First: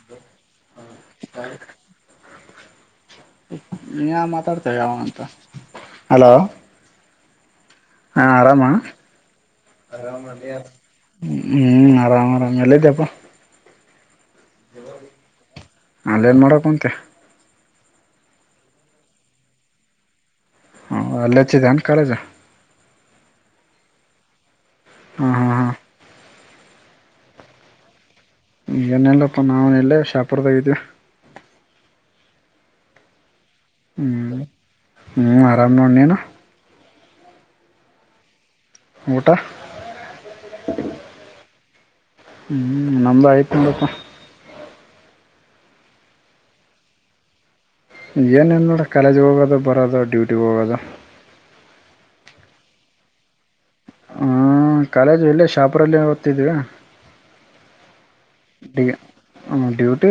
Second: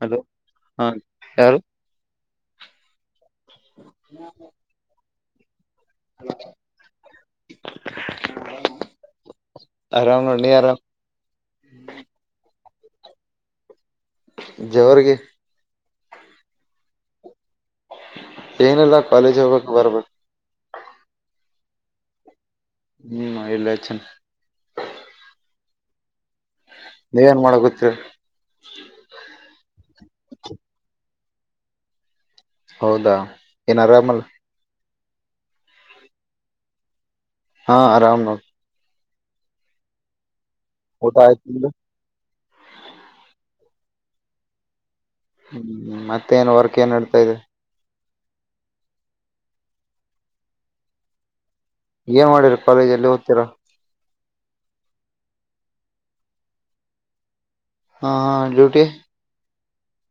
Hello. ಹಾ ಯಾರು. ನೀಯಾವ ಮಾತಾಡ್ತೇವೆ ಯಾವ ಅಂತ. ಹಲೋ. ಹಾ ಆರಾಮಾ ಆರಾಮ್ ನೋಡ್ ನೀ ಆರಾಮ್ ಹ್ಮ್ ಆರಾಮ ಆರಾಮ್. ಎಲ್ಲಿದ್ದಪ. ಜೇವರ್ಗಿ. ಅಲ್ಲೇನ ಮಾಡಕುಂತಿ. ಏನಿಲ್ಲ ಕಾಲೇಜ ಹೋಗಬೇಕ ಬರಬೇಕ. ಹ ಅಲ್ಲಿ ಹಚ್ಚಿದೆನ್ ಕಾಲೇಜ್. ಹ್ಮ ಇಲ್ಲಿ ಹಚ್ಚೆನ್. ಹಾ ಹಾ ಹಾ ನೀವೇನ್ ಮಾಡಾಕುತ್ತೀರಿ. ಏನಿಲ್ಲಪ್ಪ ನಾವು ಎಲ್ಲೆ ಶಹಾಪುರದಾಗ ಇದ್ವಿ. ಹೌದಾ. ಏನ್ ಆರಾಮಲ್ಲ. ಹ್ಮ್ ಹ್ಮ್ ಆರಾಮ ನೋಡ ನೀನು. ಹಾ ಆರಾಮ ನೋಡ. ಊಟಾ- ಊಟ ಆಯ್ತ ನಿಂದ. ಹ್ಮ್ ನಮ್ದ ಆಯ್ತ ನೋಡಪ್ಪ. ಹ್ಮ್ ಮತ್ತೇ ಏನ್ ವರ್ಕ್ ಏನ್ ನಡ್ತಾ ಇದೆ. ಏನಿಲ್ಲ ನೋಡ ಕಾಲೇಜ್ಗೆ ಹೋಗೋದು ಬರದು ಡ್ಯೂಟಿಗೆ ಹೋಗೋದು. ಏನ್ ಮಾಡಿರ ಕಾಲೇಜ ಅಲ್ಲಿ ಓದ್ತೀರಾ. ಹ್ಮ ಕಾಲೇಜ್ ಇಲ್ಲೆ ಶಾಹಾಪುರಲ್ಲಿ ಓದ್ತಿದೀವಿ. ಹಾ ಹಾ ಡ್ಯೂಟಿ. ಹ ಡ್ಯೂಟಿ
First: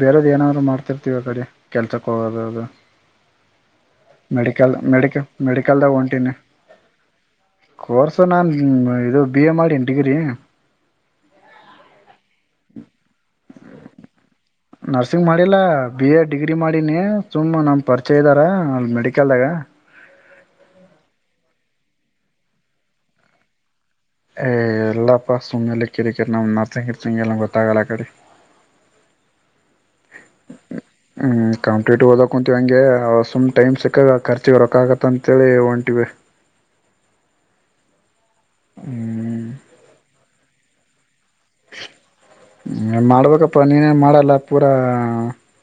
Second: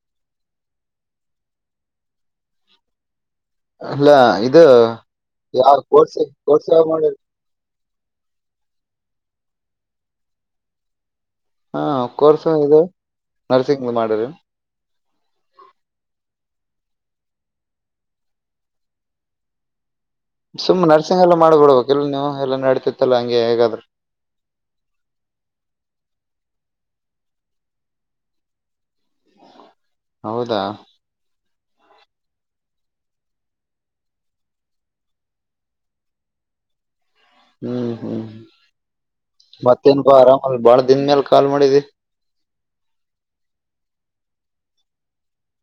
ಬೇರೆದ ಏನಾದ್ರು ಮಾಡ್ತಿರ್ತೀವಿ ಆ ಕಡೆ ಕೆಲ್ಸಕ್ಕೆ ಹೋಗೋದು ಅದು. ಇಲ್ಲ ಇದು ಮೆಡಿಕಲ್ ಮೆಡಿಕಲ್ ಯಾವ ಕೋರ್ಸ್ ಕೋರ್ಸ್ ಯಾವಾಗ ಮಾಡಿರಿ. ಕೋರ್ಸ ನಾನು ಇದು ಬಿ ಎ ಮಾಡ ಡಿಗ್ರಿ. ಹಾ ಕೋರ್ಸ ಇದು ನರ್ಸಿಂಗ ಮಾಡರಿಿ. ನರ್ಸಿಂಗ್ ಮಾಡಿಲ್ಲ ಬಿ ಎ ಡಿಗ್ರಿ ಮಾಡಿನಿ ಸುಮ್ಮ ನಮ್ಮ ಪರಿಚಯ ಇದ್ದಾರ ಅಲ್ಲಿ ಮೆಡಿಕಲ್ದಾಗ. ಸುಮ್ಮ್ ನರ್ಸಿಂಗ್ ಎಲ್ಲ ಮಾಡ್ಬಿಡ್ಬೇಕಕ್ ಎಲ್ಲ ನೀವು ಎಲ್ಲ ನಡ್ತಿತ್ತಲ್ಲ ಹಂಗೆ ಹೇಗಾದ್ರೆ. ಏ ಎಲ್ಲಪ್ಪ ಸುಮ್ಮನೆಲ್ಲ ಕಡ ಕೆಟ್ ನ ನಸ ಕತ ಎಲ್ಲ ಗೊತ್ತಾಗಲ್ಲಾ ಕಡೆ. ಹೌದಾ. ಕಾಂಪ್ಲೀಟ ಓದಕೊಂತೀವಿ ಹಂಗೆ ಅವ ಸುಮ್ ಟೈ್ ಸಿಕ್ಕಾಗ ಆ ಖರ್ಚಿಗೆ ರೊಕ್ಕಾಗತ್ತ ಅಂತೇಳಿ ಹೊಂಟಿವವಿ. ಹ್ಮ್ ಹ್ಮ್. ಹ್ಮ್ ಮತ್ತೆನ್ಕ ಆರಾಮ್. ಅಲ್ ಬಾ ದಿನ ಮೇಾಲ. ಹ್ಮ ಮಾಡ್ಬೇಕಪ್ಪ ನೀನೇನ್ ಮಾಡಲ್ಲ. ಪೂರಾ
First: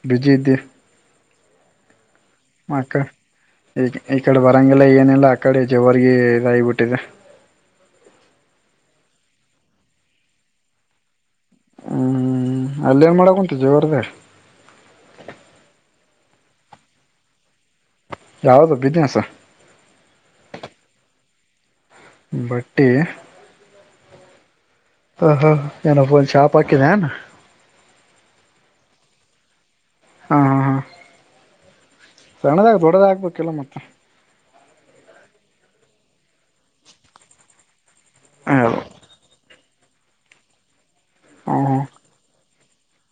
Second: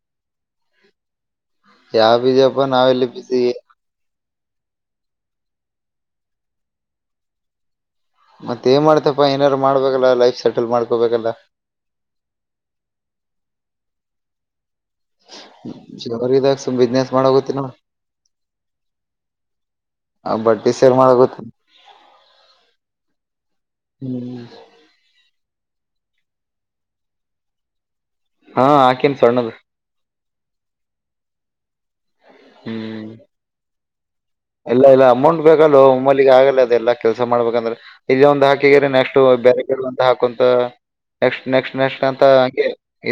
ಬಿಜಿ ಇದ್ದ. ಯಾವ. ಬಜಾಪ ಅವಲಿ ಬಿಸಿ. ಈ ಈ ಕಡೆ ಬರಂಗಲ್ಲ ಏನಿಲ್ಲ ಅ ಕಡೆ ಜವರ್ಗೆ ಇದಾಗಿಬಿಟ್ಟಿದೆ. ಮತ್ತ ಏನ್ ಮಾಡ್ತಪ್ಪಾ ಏನಾದಾರು ಮಾಡ್ಬೇಕಲ್ಲ ಲೈಫ್ ಸೆಟಲ್ ಮಾಡ್ಕೋಬೇಕಲ್ಲ. ಹ್ಮ್ ಅಲ್ಲೇನ್ ಮಾಡಕ್ ಉಂಂತು ಜೋರದ. ರ್ಗಿದಾಗ ಬಿಸ್ನೆಸ್ ಮಾಡ ಗತ್ತಿನ. ಯಾವ್ದು ಬಿಸ್ನೆಸ್ ಆ ಬಟ್ಟೆ ಸೇರ್ ಮಾಡ ಗತ್ತ. ಬಟ್ಟೆ. ಹ್ಮ್ ನಂದು ಶಾಪ್ ಹಾಕಿದ ಹಾ ಆಾಕಿನ್ ಸ್ಣದು ಹಾ ಹಾ ಹಾ ಸಣ್ಣದಾಗ ಹ್ಮ್ ದೊಡ್ಡದಾಗಗ್ಬೇಕಲ್ಲ ಮತ್ತೆ ಇಲ್ಲ ಇಲ್ಲ ಅಮೌಂಟ್ ಬೇಕಲ್ಲ ಒಮ್ಮಲ್ಲಿಿಗೆ ಆಗಲ್ಲ ಅದೆಲ್ಲಾ ಕೆಲ್ಸ ಮಾಡ್ಬೇಕಂದ್ರೆ ಇಲ್ಲ ಒಂದಂದು ಹೌದು ಹಾಕಿದ್ರೆ ನೆಷ್ಟು ಬ ಅಂತ ಹಾಕುಂತ ನೆಕ್ಸ್ಟ್ ಹ್ಮ ನೆಕ್ಸ್ಟ್ ಹ್ಮ ನೆಕ್ಸ್ಟ್ ಅಂತ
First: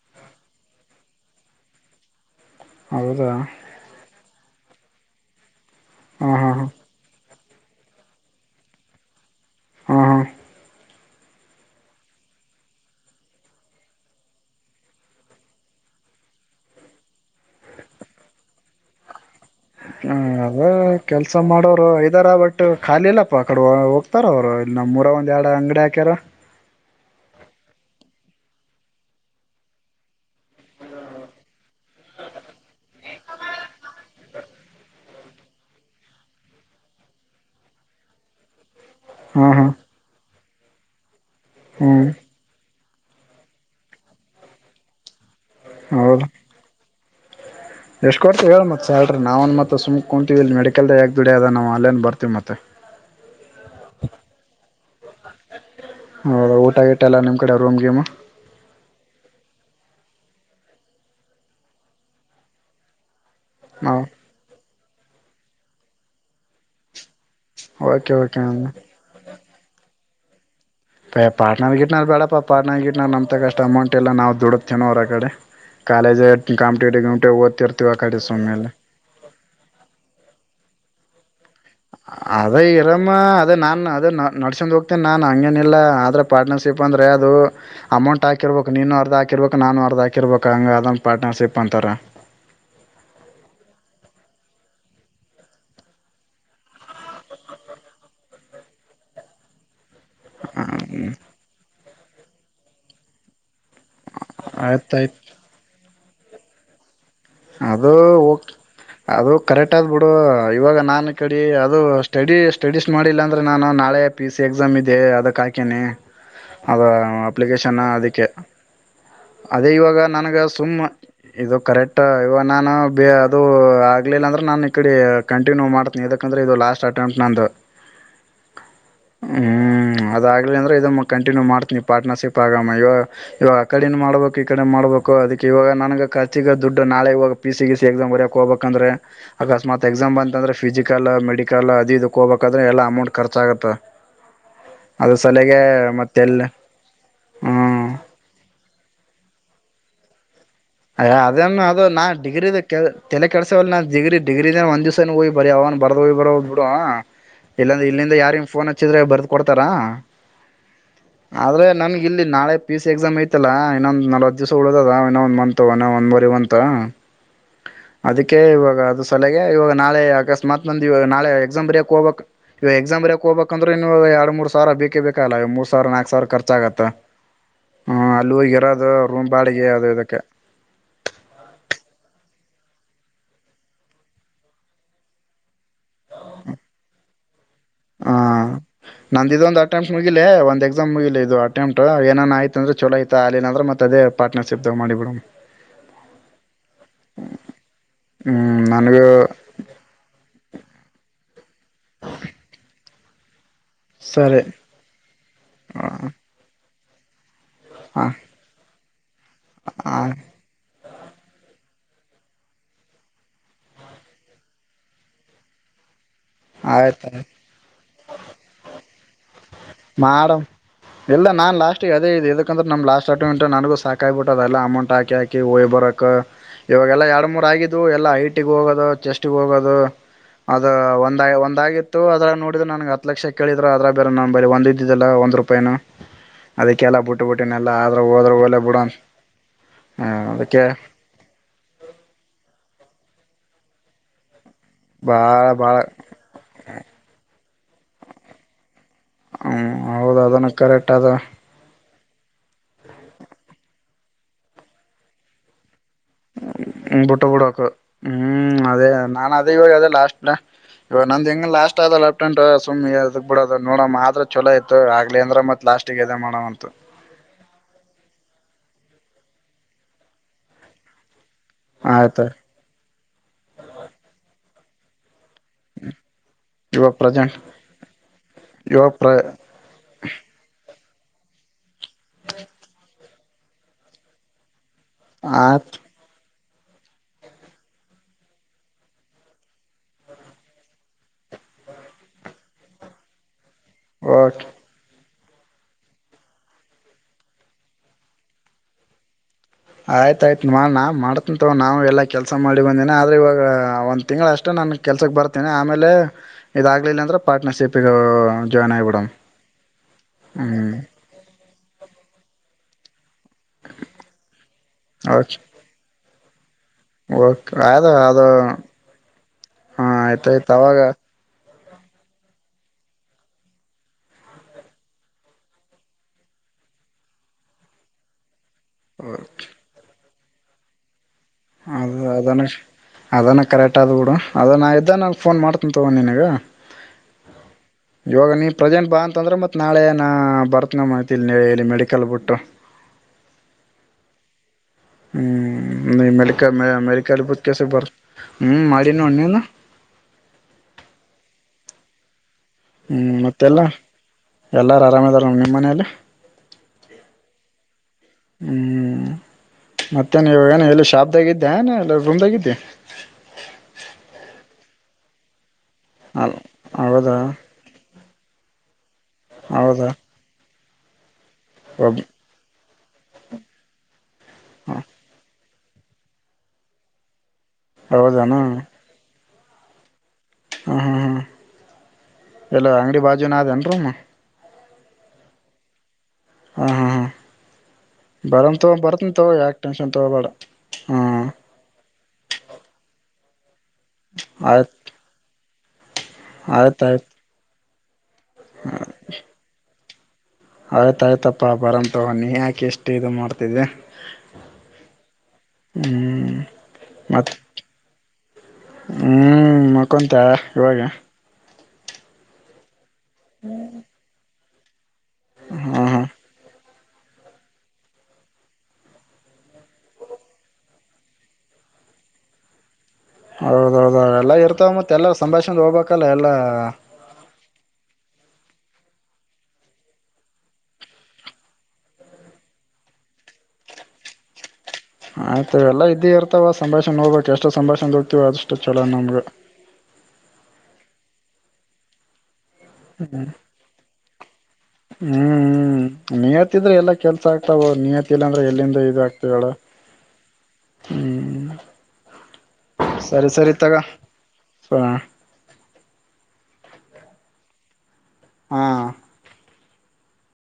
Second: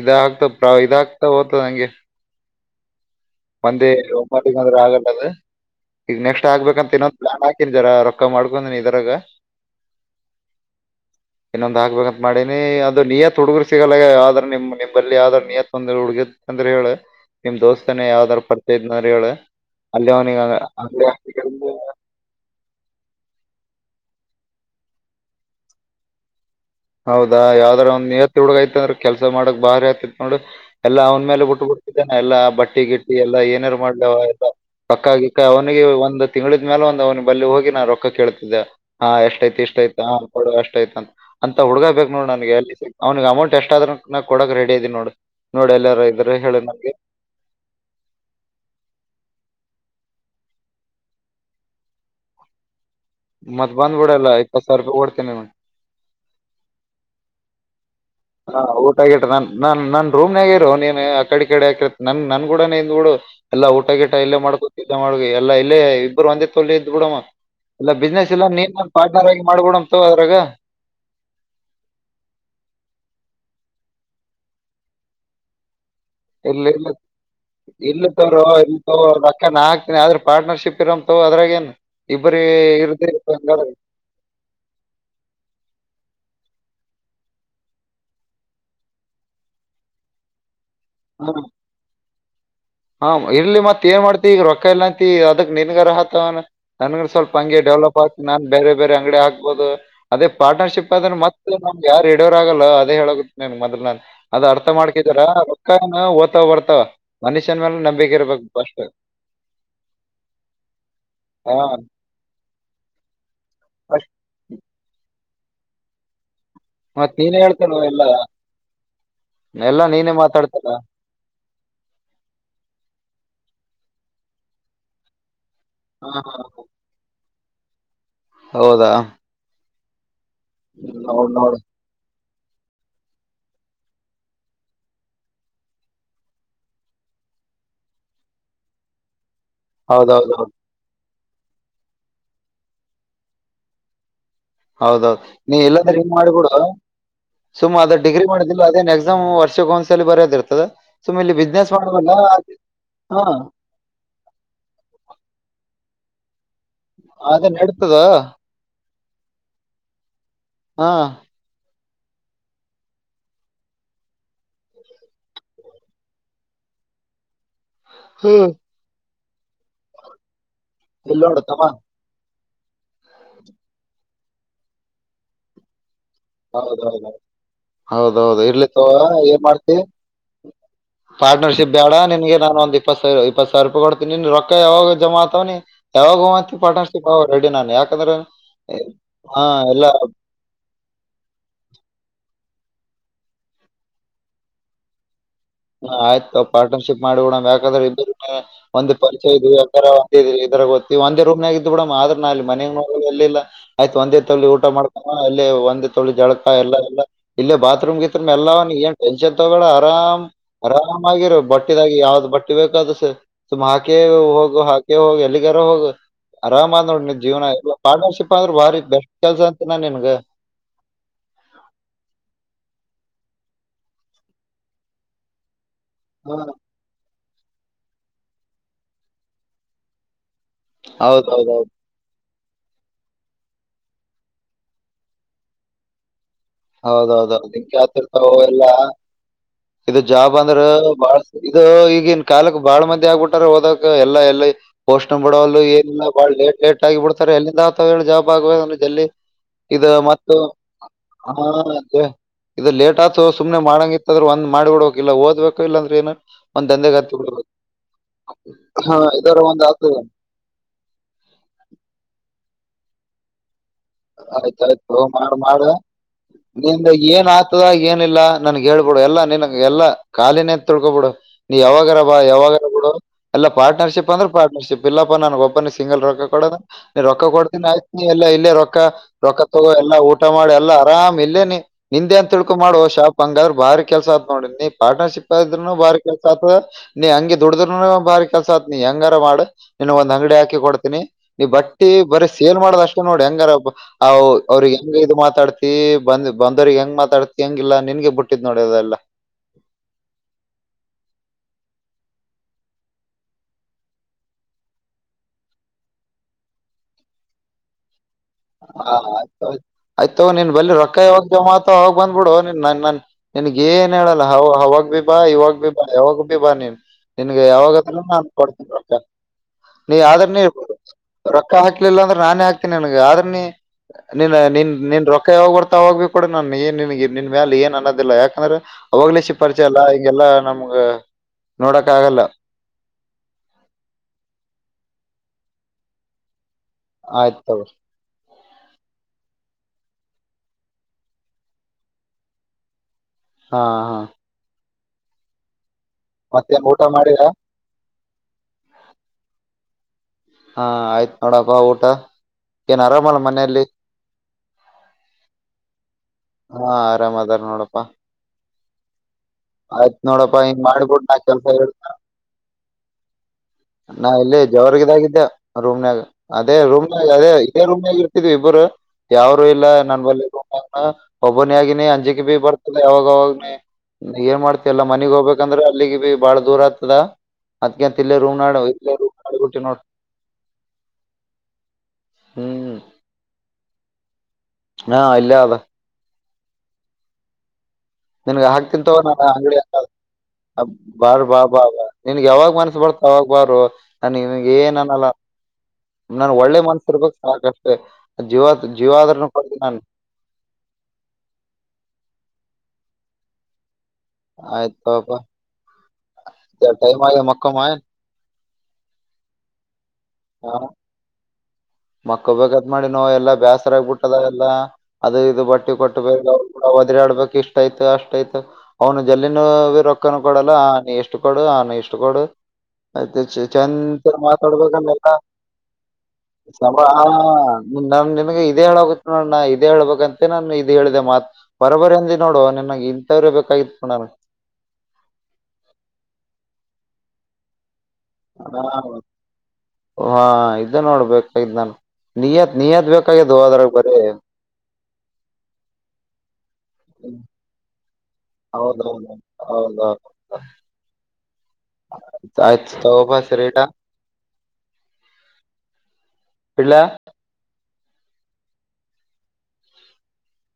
ಇದಾಗಗ್ತ ಪ್ರ ಇದಾಗಕ್ತಾ ಹೋ್ತ ನಂಗೆ ಹದ ಮಧ್ಯ ಮಾದ ಆಗೊಂಡ ಈಗ ಹಾ ನೆಸ್ಟ್ಗ್ಬೇಕ ಅಂತಏ ಹಾಕಿನ್ ಜರ ರೊಕ್ಕ ಮಾಡ್ಕೊಂಡಿ ಇದರಾಗ ಹ್ಮ ಹಾ ಇನ್ನೊಂದ್ ಹಾಕ್ಬೇಕಂತ ಮಾಡನಿ ಅದು ನಿಯತ್ ಹುಡ್ಗರು ಸಿಗಲ್ಲ ಯಾವ್ದ್ರ ನಿಮ್ ನಿಮಂಬಲ್ಲಿ ಯಾವ್ದಾರ ನಿಯತ್ ಒಂದ ಹುಗಿತ್ ಅಂದ್ರ ಹೇಳ ನಿಮ್ ದೋಸ್ತನೇ ಯಾವ್ದಾರ ಪರ್ತಿದ್ ಅಂದ್ರ ಹೇಳ ಅಲ್ಲಿ ಹಾ ಅವನಿಗ ಅದ ಕೆಲ್ಸ ಮಾಡೋರು ಇದಾರ ಬಟ್ ಖಾಲಿ ಇಲ್ಲಪ್ಪಾ ಅ ಕಡೆ ಹೋಗ್ತಾರ ಅವರು ಇಲ್ಲಿ ನಮ್ಮ ಮೂರ ಒಂದ್ ಎರಡು ಅಂಗಡಿ ಹಾಕ್ಯಾರ ಹೌದಾ ಯಾವ್ದ್ರ ಒಂದ್ ಎವತ್ ಹುಗ ಯತೆಂದ್ರ ಕೆಲ್ಸ ಮಾಡಕ್ ಭಾರಿ ಆಯತ ನೋ ಎಲ್ಲ ಅವ್ನ ಮೇಲೆ ಬಿಟ್ಟು ಬಿ ಇನ ಎಲ್ಲ ಬಟ್ಟಿ ಗಿಟ್ಟಿ ಎಲ್ಲಾ ಏನಾರು ಮಾಡ್ಲವ ಎಲ್ಲ ಪಕ್ಕ ಗಿಕ್ಕ ಅವನಿಗೆ ಒಂದು ತಿಂಗಗಳಳಿದ ಮೇಾಲ ಒಂದು ಅವ್ನಿಗೆ ಬಲ್ಲಿಿ ಹೋಗಿ ನಾ ರೊಕ್ಕ ಕೇಳ್ತಿದ್ದೆ ಹಾ ಎಷ್ಟ ಯತತಿ ಇಷ್ಟ ಆಯ್ತ ಹ ಕೊಡ ಅಷ್ಟ ಆಯ್ತನ್ ಅಂತ ಹ್ಮ್ ಹುಡ್ಗಬೇಕು ನೋಡು ನನಗೆ ಎಲ್ಲಿ ಸಿ ಅವನಿಗೆ ಅಮೌಂ ಎಷ್ಟ ಆದ್ರ ನ ಕೊಡಕ್ ರೆಡಿ ಇದೀನ ನೋಡಿ ನೋಡ ಎಲ್ಲಾರ ಇದ್ರ ಹೇಳಿ ನಮಗೆ ಎಷ್ಟು ಕೊಡ್ತೀವಿ ಹೇಳ ಮತ್ ಸಲ್ರಿ ನಾವನ್ ಮತ್ತ ಸು್ಕ ಕುಂತೀವಿ ಇಲ್ಲಿ ಮೆಡಿಕಲ್ದ ಯಾಕ್ ಬಿಡಿ ಅದ ನಾವು ಅಲ್ಲೇನ್ ಬರ್ತೀವಿ ಮತ್ತೆ ಮತ್ತ ಬಧಬಡಲ್ಲ ಎ ಪ ಸ ರಪ ಓಡ್ತನೆ ರೋಮಗೆಮಾ ಹ ಊಟ ಆಗಟ ನನ್ ನಾನ್ ನನ್ ರೂಮ್ನಾಗ ಇರು ನೀನ್ ಆ ಕಡೆ ಕಡೆ ಆಾಕಿರ ನನ್ ನನ್ ಕೂಡ ನಿಂದೂಡು ಎಲ್ಲಾ ಊಟ ನಾವು ಗಿಟ ಎಲ್ಲ ಮಾಡ್ಕೊತಿದ್ದ ಎಲ್ಲ ಇಲ್ಲೇ ಇಬ್ಬರು ಒಂದೇ ತೊಲ್ ಇದ್ ಬಿುಡ ಮ ಇಲ್ಲ ಓಕೆ ಬಿಸ್ನೆಸ್ ಓಕೆ ಎಲ್ಲ ನೀನ್ ಪಾರ್ನರ್ ಆಗಿ ಮಾಡಬಡಂತ. ಪ್ರಗ. ಪ ಪಾರ್ಟ್ನರ್ ಗಿಟ್ನ ಬೇಡಪ್ಪ ಪಾರ್ನರ್ ಗಿಟ್ನ ನಮ ತಾಗ ಅಷ್ಟ್ ಅಮೌಂಟ್ ಇಲ್ಲ ನಾವು ದುಡತೇನೋ ಅವರ ಕಡೆ. ಕಾಲೇಜ್ ಇಲ್ಲಿ ಇ ಕಾಂಪಿಟೇಟಿವ್ ಗಿಂಪಿಟೇಟಿವ್ ಓದ್ತಿರ್ತೀವಿ ಆ ಇಲ್ಲ ಕಡೆ ತವರು ಇ ಸುಮ್ಮ್ನೆಲ್ಲ ಲಕ್ಕ ನ ಹಾಕ್ತೀನಿ ಆದ್ರೆ ಪಾರ್ಟ್ನರ್ಶಿಪ್ ಇು ಅದ್ರಾಗಿ ಅದೇ ಇರಮ್ಮ ಅದೇ ನಾ ಅದೇ ನಡ್ಸೊಂಡ್ ಹೋಗ್ತೇನಿ ನಾನ್ ಹಂಗೇನಿಲ್ಲಾ ಆದ್ರ ಪಾರ್ನರ್ಶಿಪ್ ಅಂದ್ರೆ ಅದು ಅಮೌಂಟ್ ಹಾಕಿರ್ಬೇಕು ನೀನು ಅರ್ಧ ಹಾಕಿರ್ಬೇಕು ನಾನು ಅರ್ಧ ಹಾಕಿರ್ಬೇಕು ಹಂಗ ಅದ ಪಾಟ್ನಾ ಸೆಪ್ಪಂತರ ಹಾ ಇರ್ಲಿ ಮತ್ ಏನ್ ಮಾಡ್ತಿ ಈಗ ರೊಕ್ಕ ಇಲ್ಲ ಅಂತ ಅದಕ್ ನಿನ್ಗಾರ ಹತವನ್ ನನ್ಗ ಸ್ವಲ್ಪ ಹಂಗೆ ಡೆವಲಪ್ ಆಗ್ತಿ ನಾನ್ ಬೇರೆ ಬೇರೆ ಅಂಗಡಿ ಆಗ್ಬೋದು ಅದೇ ಪಾರ್ಟನರ್ಶಿಪ್ ಅದ್ರೆ ಮತ್ತೆ ನ ಯಾರು ಇಡೋರಾಗಲ್ಲ ಅದೇ ಹೇಳಗುತ್ತೆ ನನ್ ಮದ. ನನ್ ಅದ್ ಅರ್ಥ ಆಯ್ತಾಯ್ತು ಮಾಡ್ಕಿದೀರ. ಓದತವ ಬರ್ತಾವ ಮನುಷ್ಯನ್ ಮೇಲೆ ಅದು ನಂಬಿಕೆ ಇರ್ಬೇಕು ಫಸ್ಟ್ ಅದು ಕರೆಕ್ಟ್ ಆದ್ ಬಿಿಡು ಇವಾಗ ನಾನು ಕಡಿ ಹಾ ಅದು ಸ್ಟಡಿ ಸ್ಟಡೀಸ್ ಮಾಡಿಲ್ಲ ಅಂದ್ರೆ ನಾನು ನಾಳೆ ಪಿ ಸಿ ಎಕ್ಸಾಮ್ ಇದೆ ಅದಕ್ಕೆ. ಕಾಯಕನೆ. ಅದು ಮತ್ ನೀನೇ ಹೇಳ್ತಾನ ಅಪ್ಲಿಕೇಶನ್ನ ಎಲ್ಲ ಅದಕ್ಕೆ ಅದೇ ಎಲ್ಲ ಇವಾಗ ನೀನೇ ನನಗೆ ಮಾತಾಡ್ತಾರ ಸುಮ್ಮ ಇದು ಕರೆಕ್ಟ್. ಇವ ನಾನು ಬ ಅದು ಆಗ್ಲಿಲ್ಲ ಅಂದ್ರೆ ನಾನು ಇ ಕಡೆ ಕಂ ಇಟನ್ ಮಾಡತೀಿ ಹಾ ಹಾ. ಯಾಕಂದ್ರ ಇದು ಲಾಸ್ಟ್ ಅಟೆಂ್ಟ ನಂದು. ಹೌದಾ ಅದ್ಲಿ ಅಂದ್ರೆದುಮ್ಮ ನೋಡ್ ಕಂಟಿನ್ಯ ನೋಡ್ ಮಾಡ್ತನ ಪ್ಟ್ನರ್ಿಪ್ ಾಗಮ್ಮ ಇವಾಗ ಇವಾಗ ಆ ಕಡೆನ್ ಮಾಡ್ಬೇಕು ಈ ಕಡೆ ಮಾಡ್ಬೇಕು ಅದಕ್ಕೆ ಇವಾಗ ನನ್ಗೆ ಕಾಚಗ ದುಡ್ಡು ಇ ನಾಳೆಗೆ ಹೋಗ P C A C exam ಹೊರಕಕ್ ಹೋಗ್ಬೇಕ ಅಂದ್ರೆ ಅಕಸ್ಮತ್ ಹೌದೌದು ಎಕ್ಸಾಮ್ಂತಂದ್ರ ಫಿಕಲ್ ಮೆ ಅಡಿಕ್ರಲ್ಲ ಅದು ಇದಕ್ಕೆ ಹೋಗಬೇಕಾದ್ರೆ ಎಲ್ಲ ಅಮೌಂಟ್ಖರ್ಚಾಗುತ್ತೆ ಹೌದೌದು್ ನೀ ಇಲ್ಲಾಂದ್ರೆ ಇನ್ ಮಾಡ್ಬಿಡು ಸುಮ್ ಅದ ಹ್ಞೂ ಡಿಗ್ರಿ ಮಾಡುದಿಲ್ಲ ಅದೇನ್ ಎಕ್ಸಾಮ್ ವರ್ಷಕ್ಕ ಒಂದಸ ಬರೋದ ಅ ಅದೇನ್ ಅದು ನಾ ಡಿಗ್ರಿಿದ ಹಾ ತಲೆ ಕೆಸವಲ್ಲ ನಾ ಡಿಗ್ರಿ ಡಿಗ್ರಿ ಇದ ಒಂದ್ ದಿವ್ಸ ಹೋಗ್ ಬರಿ ಅವನ್ ಬರ್ದ ಬರದು ಅದ ಇಲ್ಲಂದ ನಡೀತದ ಇಲ್ಲಿಂದ ಯಾರ ಫೋನ್ ಚಿದ್ರ ಬರ್ದುಕ ಕೊಡ್ತಾರಾ ಹಾ ಆದ್ರೆ ನನ್ಗೆ ಇಲ್ಲಿ ನಾಳ ಪಿ ಎ ಸಿ ಎಕ್ಸಾಮ್ ಐಲ್ಲ ಇನ್ನೊಂದ ನವ ದಿವ್ಸ ಉಳುದ ಇನ್ನೊಂದ ಮಂತ್ ತಗಣ ಒಂದ ಬರಿ ಒಂತ ಅದಕ್ಕೆ ಹ್ಮ್ ಇವಾಗ ಅದು ಸಲಗೆ ಇವಾಗ ನಾಳೆ ಆಗಸ್ಟ್ ಮತ್ ಬಂದಿವವು ಇಲ್ ನಾಳೆ ನೋಡು ತಮ್ಮ ಎಕ್ಸಾಮ್ ಬರಯಕ್ ಹೋಗಬೇಕಕ್ ಇವ ಎಕ್ಸಾಮ್ರಿರಾಕ್ೋಗಬೇಕಂದ್ರೆ ನೀವು ಎರಡು ಮೂರ್ ಸಿರ ಬೇಕಲ್ಲ ಇವ ಮೂರ್ ಸಿರ ನಾಕ್ ಸರ್ ಖರ್ಚಾಗತ್ತ ಹೌದೌದು ಹ ಅಲ್ಲಿ ಹೌದೌದು ಹೋಗಿ ಇರೋದು ರೂಮ್ ಬಾಡಿಗೆ ಅದು ಇದಕ್ಕೆ ಪಾರ್ಟನರ್ಶಿಪ್ ಬೇಡ ನಿನ್ಗೆ ನಾನನ್ ಒಂದ ಇಪ್ಪತ್ಾವಿರ ಇಪ್ಪತ್ತು ಸಾವಿರ ರೂಪಾಯಿ ಕೊಡ್ತೀನಿ ನೀನ್ ರೊಕ್ಕ ಯಾವಾಗ ಜಮಾ ಆತವಿ ಯಾವಾಗಂತ ಪಾರ್ನರ್ಶಿಪ್ ಹ ನಂದಿದೊಂದು್ ಎಲ್ಲ ಅಟೆಂಪ್್ಟ್ ಮುಗಿಿಲ್ಲ ಒಂದ್ ಎಕ್ಸಾಮ್ ಮುಗಿಲಿ ಇದು ಅಟೆಂ್ ಏನನ್ ಆಯ್ ಅಂದ್ರ ಚಲೋಯತ ಅಿಲ್ಲ ಅಂದ್ರೆತ್ತ ಅೇ ಪಾರ್ಟನರ್ಶಿಪ್ ತ ಮಾಡಿ ಬಿಡ ಹ ಆಯ್ತು ಪಾರ್ಟನರ್ಶಿಪ್ ಮಾಡಿ ಬಿಡಮ್ ಯಾಕ್ರ ಇದ ಹ್ಮ್ ಒಂದ್ ನನಗೂ ಪರಿಚಯ ಇ್ ಯ ಇದರ ಗೊತ್ತತಿ ಒಂದ ರೂಮ್ ನಾಗ ಇದ್ ಬಿಡಮ್ ಆದ್ರ ನ ಅಲ್ಲಿ ಮನ ನೋ ಎಲ್ಲಿಿಲ್ಲ ಆಯ್ತು ಒಂದೇ ಸರಿ ತೊಳಿ ಊಟ ಮಾಡ್ಕೊಂಡ ಅಲ್ಲೇ ಒಂದೇ ತೊಳಿ ಜಳಕ ಎಲ್ಲ ಇಲ್ಲ ಬಾತ್ರೂಮ್ ಹ ಗಿತ್ರ ಎಲ್ಲ ಏ ಎಚ ತವಡ ಆರಾಮ ಆರಾಮಾಗಿರು ಬಟ್ಟಿದಾಗ ಯಾವ್ದ್ ಬಟ್ಟೆ ಬೇಕು ಅದು ಸ ಸುಮ ಹಾಕೆ ಹೋಗು ಹಾಕೆ ಹೋಗಿ ಎಲ್ಲಿಗಾರು ಹೋಗು ಆರಾಮ್ ನೋಡ್ ಆಯ್ತ ನಿ್ ಜೀವನ ಇ ಪಾರ್ಟನರ್ಶಿಪ್ ಅಂದ್ರೆ ಭಾರಿ ಬೆಸ್ಟ್ ಕೆಲ್ಸ ಅಂತ ನಾ ನಿನ್ಗ ಮಾಡ ಇಲ್ಲ ನಾನ್ ಲಾಸ್ಟ್ಗೆ ಅದೇ ಇದ ಇದಕಂದ್ರೆ ನಮ್ ಲಾಸ್ಟ್ ಸಟಂಟ ನನಗು ಸಾಕಕ್ಬಟ್ಟ ಅದೆಲ್ಲ ಅೌಂಟ್ ಹಾಿ ಹಾಿಓಯ ಬರಕ್ ಇವಾಗೆಲ್ಲ ಎರಡು ಮೂರು ಆಗಿದ್ದು ಎಲ್ಲ ಐಟಿಗೆ ಹೋಗೋದು ಚೆಸ್ಟ್ಗ ಹೋಗೋದು ಅದು ಒಂದ ಹೌದೌದು ಒಂದಗತ್ತು ಅದ್ರ ನೋ ದು ನಂಗೆ ಹ ಲಕ್ಷ ಕೇಳಿದ್ರ ಅದ್ರ ಬೇ ನ ಬಲೆ ಒಂದ ಇದ್ದಿದ್ದಲ್ಲ ಒಂದು ರೂಪಾಯಿನ ಅದಕ್ಕೆಲ್ಲ ಬಿಟ್ಟು ಹೌದೌದೌದು ಇನ್ ಬಿಟ್ಟಿನೆಲ್ಲ ಆದ್ರೆ ಕತಿರ್ತವು ಹೋದ್ರೆ ಹೋಗ್ಲೇ ಎಲ್ಲಾ ಬಿಡು ಅಂತ ಇದು ಜಾಬ್ ಅಂದ್ರ ಅದಕ್ಕೆ ಬಾಳ್ ಇದು ಈಗಿನ ಕಾಲಕ್ ಬಾಳ ಮಂದಿ ಆಗ್ಬಿಟ್ಟಾರ ಹೋದಕ್ ಎಲ್ಲ ಎಲ್ಲಿ ಪೋಷಣ ಭಾಳ ಬಡವಲು ಭಾಳ ಏನಿಲ್ಲ ಬಾಳ ಲೇಟ್ ಲೇಟ್ ಆಗಿ ಬಿಡ್ತಾರೆ ಅಲ್ಲಿ ದಾವ ತಾವ ಹೇಳ ಜಾಬ್ ಆಗುವ ಜಲ್ದಿ ಹ್ಮ್ ಹೌದ ಅದನ್ನು ಕರೆಕ್ಟ್ ಅದ ಹ ಅೇ ಇದು ಲೇಟ್ ಆತ ಸುಮ್ನೆ ಮಾಡಂಗ ಇತ್ತದ್ರೆ ಒಂದ್ ಮಾಡಿಡ್ಡಬೇಕಕ್ಿಲ್ಲಲ್ಲ ಓದಬೇಕು ಇಲ್ಲಾಂದ್ರ ಏನ ಒಂದ್ ದಂಧೆಗ್ ಹ್ಮ ಹತ್ತಿ ಬಿಟ್ಟ ಬಿಡ್ಬೇಕು ಬಿಡಕ ಹ್ಮ್ ಅದೇ ಹಾ ನಾನನ್ ಇದರ ಅದೇ ಒಂದ್ ಇವಾಗ ಅದೇ ಆತು ಲಾಸ್ಟ್ ಇವಾಗ ನಂದ ಹೆಂಗ ಲಾಸ್ಟ್ ಆದಪ್ಟೆಂಟ್ ಬ ಆಯ್ತ ಆಯ್ತು ಮಾಡ ಮಾಡ ಮತ್ ಲಾಸ್ಟಿಗೆ ಇದೆ ಮಾಡವಂತು ನಿಂದ ಏನ್ ಆತದ ಏನಿಲ್ಲಾ ನನ್ ಹೇಳ ಳ್ಬಿಡು ಎಲ್ಲಾ ನಿಿನಗ್ ಎಲ್ಲ ಕಾಲಿನೇದ ತಿಳ್ಕೊಬಿಡು ನೀ ಯಾವಾಗರ ಬಾ ಆಯ್ತ ಯಾವಾಗರ ಬಿಡು ಎಲ್ಲ ಪಾರ್ಟನರ್ಶಿಪ್ ಅಂದ್ರೆ ಪಾರ ಪಲ್ಲಾ ನನ್ಗ್ ಒಬ್ಬನ ಸಿಂಗಲ್ ರೊಕ್ಕ ಕೊಡೋ ಇವಾಗ ನೀನ್ ರೊಕ್ಕ ಪ್ರೆಸೆಂಟ್ ಕೊಡತೀಿ ಆಯ್ತ ಎಲ್ಲ ಇಲ್ಲೇ ರೊಕ್ಕ ಇವಾಗ ಪ್ರ ರೊಕ್ಕ ರೊಕ್ಕ ತಗೋ ಎಲ್ಲಾ ಊಟ ಮಾಡಿ ಎಲ್ಲ ಹಾ ಮೇಲೆನೆ ನಿಂದೆ ಅಂತ ತಿಳ್ಕು ಮಾಡುವ ಶಾಪ್ ಬಂಗಾರ ಭಾರಿ ಕೆಲಸ ಆದ ನೋಡಿ ನೀಿ ಪಾರ್ನರ್ಶಿಪ್ ಆದ ಇದ್ರರು ಆಯ್ತು ಬಾರ್ ಕೆ ನೀ ಹಂಗಿ ದುಡ್ದ್ ಬಾರಿ ಕೆಲ್ಸ ಆತ ನೀ ಹೆಂಗಾರ ಮಾಡಿ ನೀನ್ ಒಂದ್ ಅಂಗಡಿ ಹಾಕಿ ಕೊಡ್ತೀನಿ ನೀ ಬಟ್ಟಿ ಬರೀ ಸೇಲ್ ಮಾಡದ್ ಅಷ್ಟೇ ನೋಡಿ ಹೆಂಗಾರ ಓಕೆ ಅವ್ರಿಗೆ ಹೆಂಗ ಇ ಮಾತ್ರ ಮಾತಾಡ್ತಿ ಬಂದ್ ಬಂದೋ್ರಿಗೆ ಹೆಂಗ್ ಮಾತಾಡ್ತಿ ಹೆಂಗಿಲ್ಲಾ ನಿನ್ಗೆ ಬಿಟ್ಟಿದ್ ನೋಡ ಅದೆಲ್ಲಾ ಅಥವಾ ನಾವು ಎಲ್ಲ ಕೆಲಸ ಮಾಡಿ ಬಂದಿನಿ ಆದರೆ ಇವಾಗ ಒಂದು ತಿಂಗಳು ಅಷ್ಟೇ ನಾನು ಕೆಲ್ಸಕ್ಕೆ ಬರ್ತೀನಿ ಆಮೇಲೆ ಇದಾಗಲಿಲ್ಲ ಅಂದ್ರ ಪಾರ್ಟ್ನರ್ಶಿಪ್ಪಿಗ ಹಯ್ತಯ್ ಆಯ್ತ ನೀನ್ ಹ್ಮ್ ಬಲಿ ರೊಕ್ಕಾಯ ಹೋಗ ಜಮಾತ ಹೋಗ ಬಂದ್ಬಿಡು ನ ನ ನನ್ಗ ಏನ್ ಹೇಳಲ್ಲ ಅವಾಗ ಭ ಬಾ ಓಕೆ ಇವಾಗ ಬಿ ಬಾ ಯಾವಾಗ ಬಿ ಬಾನಿ ನಿನ್ಗೆ ಓಕೆ ಯಾವಾಗ ಅದು ಅದು ನಾನು ಕೊಡ್ತೀನಿ ರೊ ಹ ನೀ ಆದ್ರ ನೀ ಆಯ್ತಾಯ್ತು ಅವಾಗ ಹಾಕ್ಲಿಲ್ಲ ಅಂದ್ರ ನಾನೇ ಹಾಕ್ತನಿನ್ಗೆ ಆದೆ ನೀನ್ ನಿನ್ ನಿನ್ ರೊಕ್ಕ ಯಾವಾಗ್ ಬರ್ತ ಅವಾಗ ಭ ಕೊಡ ನಾನ ನಿಿನ ನಿನ್ ಮ್ಯಾಲ ಏನ್ ಅನ್ನೋದಿಲ್ಲ ಯಾಕಂದ್ರೆ ಅವಾಗ್ನ ಪರಿಚಯ ಅಲ್ಲ ಹಗೆಲ್ಲಾ ನಮ್ಗ ನೋಡಕ್ ಅದು ಆಗಲ್ಲ ಅದನ ಅದನ್ನ ಕರೆಕ್ಟ್ ಆದ ಬಿಡು ಅದನ್ನ ಇದ್ದ ನ ಫೋನ್ ಮಾಡ್ತನ್ ತವೊಂಡ ನಿನಗ ಆಯ್ತ ತಗ ಇವಾಗ ನೀ ಪ್ರೆಸೆಂಟ್ ಬಾ ಅಂತಂದ್ರೆ ಮತ್ತೆ ನಾಳೆ ನಾ ಬರ್ತನ ಮಾ್ತಿ ಇಲ್ಲಿ ಇಲ್ಲಿ ಮೆಡಿಕಲ್ ಬಿಟ್ಟು ಹಾ ಹಾ ಹ್ಮ್ ಮೆಕ ಮತ್ತೇನ್ ಊಟ ಮಾಡಿ ಮೆಲ್ಕಾಲ ಬೂತ್ ಕೆಸ ಬರ ಹ್ಮ ಮಾಡಿನ ಒಣ್ಣನು ಹಾ ಆಯ್ತ್ ನೋಡಪ್ಪ ಊಟ ಏನ್ ಹ್ಮ್ ಆರಾಮಲ್ಲ ಮತ್ತೆಲ್ಲ ಮನೆಯಲ್ಲಿ ಎಲ್ಲಾರು ಆರಾಮದಾರ ನಿಮ್ಮ್ ಮನೇಲಿ ಹಾ ಆರಾಮ್ ಅದಾರ ನೋಡಪ್ಪಾ ಹ್ಮ್ ಆಯ್ತ್ ಮತ್ತೆ ನೋಡಪ್ಪಾ ನೀವು ಹಿಂಗ್ ಏನ ಇಲ್ಲಿ ಮಾಡ್ಬಿಟ್ ನಾ ಕೆಲ್ಸ ಹೇಳ್ ಶಾಪ್್ದಾಗಿದ್ದ್ಯಾಏಲ್ಲ ರೂಮ್ದಾಗಿದ್ದಿ ನಾ ಇಲ್ಲಿ ಜವರ್ಗ ಇದಾಗಿದ್ದೆ ರೂಮ್ನಾಗ ಅ ಅದೇ ರೂಮ್ನ ಹೌದಾ ಅದೇ ಇದೇ ರೂಮ್ನಾಗ ಇರ್ತಿದ್ವಿ ಇಬ್ಬರು ಯ್ರು ಇಲ್ಲ ಹೌದಾ ನನ್ ಬಲ್ಲಿ ಹ ಹ ಒಬ್ಬನಿ ಆಗಿನಿ ಒಬ್ ಅಂಜಿಕೆ ಬಿ ಬತ ಯಾಗ ಅವಾಗೇ ಏನ್ ಮಾಡ್ತ ಅಲ್ಲ ಮನೆಗ್ ಹೋಗಬೇಕು ಯಾಕಂದ್ರೆ ಅಲ್ಲಿಗೆ ಭ ಬಿ ಬಾಳ ದೂರ ಆತದ ಅದ ಇಲ್ಲ ರೂಮ ನೋಡ ಎಲ್ಲರು ಕೊಟ್ಟ ನೋ ಹ್ಮ್ ಹ್ಮ್ ಹ್ಮ್ ಎಲ್ಲ ಹ್ಮ್ ಅಂಗಡಿ ಬಾಜು ನದೇಏನ್ರೂಮ್ಮ ಹಾ ಇಲ್ಲದ ಹಾ ಹಾ ಹಾ ನನ್ಗ ಹಾಕ್ತಿಂತವ ನ ಅಂಗ ತಗೋಬೇಡ ಹಾಂ ಬಾಾರ್ ಬಾ ಬಾ ಬಾ ನಿನ್ಗ್ ಯಾವಾಗ್ ಮನ್ಸ ಬರ್ತ ಹ ಬಾರ ನಾನಗೆ ಆಯ್ತು ಏನನ್ನಲ್ಲ ನನ್ ಒಳ್ಳೆ ಆಯ್ತು ಆಯ್ತು ಮನ್ಸಿರ್ಗಕ್ ಸಾಕಷ್ಟ ಹ ಜೀವತ್ ಜೀವ ಆದ್ರೂ ಕೊಡ್ ನಾನು ಆಯ್ತ ಆಯ್ತಪ್ಪಾ ಬರಂತ ನೀ ಯಾಕೆ ಎಷ್ಟು ಇ ಮಾಡ್ತಿದ್ದಿ ಆಯ್ತು ಬಾ ಹ್ಞೂ ಬಾ ಟೈಮ ಆಗಿದ ಮಕೊಮ್ಮ ಹೂ ಮತ್ತ ಕುಂತ ಇವಾಗ? [unintelligible] ಮಕ್ಕೊಬೇಗಾ ಮಾಡ ನೋ ಎಲ್ಲ ಬೇಸರ ಆಗಬಿಟ್ಟದ ಎಲ್ಲಾ [unintelligible] ಅದು ಇದು ಬಟ್ಟಿ ಹಾಂ ಕೊಟ್ಟ ಹಾಂ ಬೇಡದವರಿಗ [unintelligible] ಅ ಒದರಾಡಬೇಕ್ ಇಷ್ಟ ಅಯ್ತ ಅಷ್ಟ ಅಯ್ತ ಅವ್ನು ಜಲದಿನೂ ಅರಬಿ ರೊಕ್ಕನ ಕೊಡಲ್ಲ ಆ ನೀ ಇಷ್ಟ್ ಕೊಡು ಆಮೇಗ ಇಷ್ಟ ಕೊಡು [unintelligible] ಹಚ್ಚ ಹಚ್ಚ ಹೌದೌದು ಚಂತನಂಗ್ ಅವೆಲ್ಲ ಇರ್ತಾವ ಮಾತಾಡಬೇಕ ಅಂತ್ ಮತ್ತೆ ಎಲ್ಲ [unintelligible] ಸಂಭಾಷಣೆ ಹೋಗ್ಬೇಕಲ್ಲ ಎಲ್ಲ ಸಮಾ [inaudible] ನಮಗೆ ಇದೇ ಹೇಳೋಗತ್ ನೋಡಣ ಇದೇ ಹೇಳಳ್ಬಬೇಕಂತ ನಾನು ಇದ್ ಹೇಳಿದೆ ಮಾತ್ ಬರೋಬರಿ ಅಂದ ನೋಡೋ ನಿನ್ನಗೆ ಇಂಥವ್ರ ಬೇಕಾಗಿತ್ತು ನೋಡ್ ಅಣ್ಣ ಆಯ್ತ ಎಲ್ಲ ಇದ್ದ ಇರ್ತಾವ ಸ [unintelligible] ಸಂಭಾಷಕೊಂಡ ಹೋಗ್ಬೇಕ. ಎಷ್ಟು ಸಂಭಾಷಕೊಂಡ [unintelligible] ಅದರ ಅವರ ಹ [unintelligible] ಇದ ನೋಡಬೇಕಾಗಿದ್ದ ನಾನ್ ನಿಯತ್ ನಿಯತ್ ಬೇಕಾಗದು ಅದ್ರಾಗ ಬರೀ [unintelligible] ಹು ಹು ನಿಯತ್ [unintelligible] ಇತ್ತಿದ್ರೆ ಎಲ್ಲಾ ಕೆಲಸಾ ಆಗ್ತಾವ ನಿಯತ ಇಲ್ಲ ಅಂದ್ರೆ ಎಲ್ಲಿಂದ ಹೌದೌದು ಇದಾಗ್ತಾವ ಹೇಳ ಹೌದೌದು ಹೂ ಆಯ್ತು ತಗೋಬಾ ಸರಿ ಸರಿ ಇಡ ತೋಗ ಹ [unintelligible] ಇಡಲ್ಲ [unintelligible] ಹಾ [unintelligible]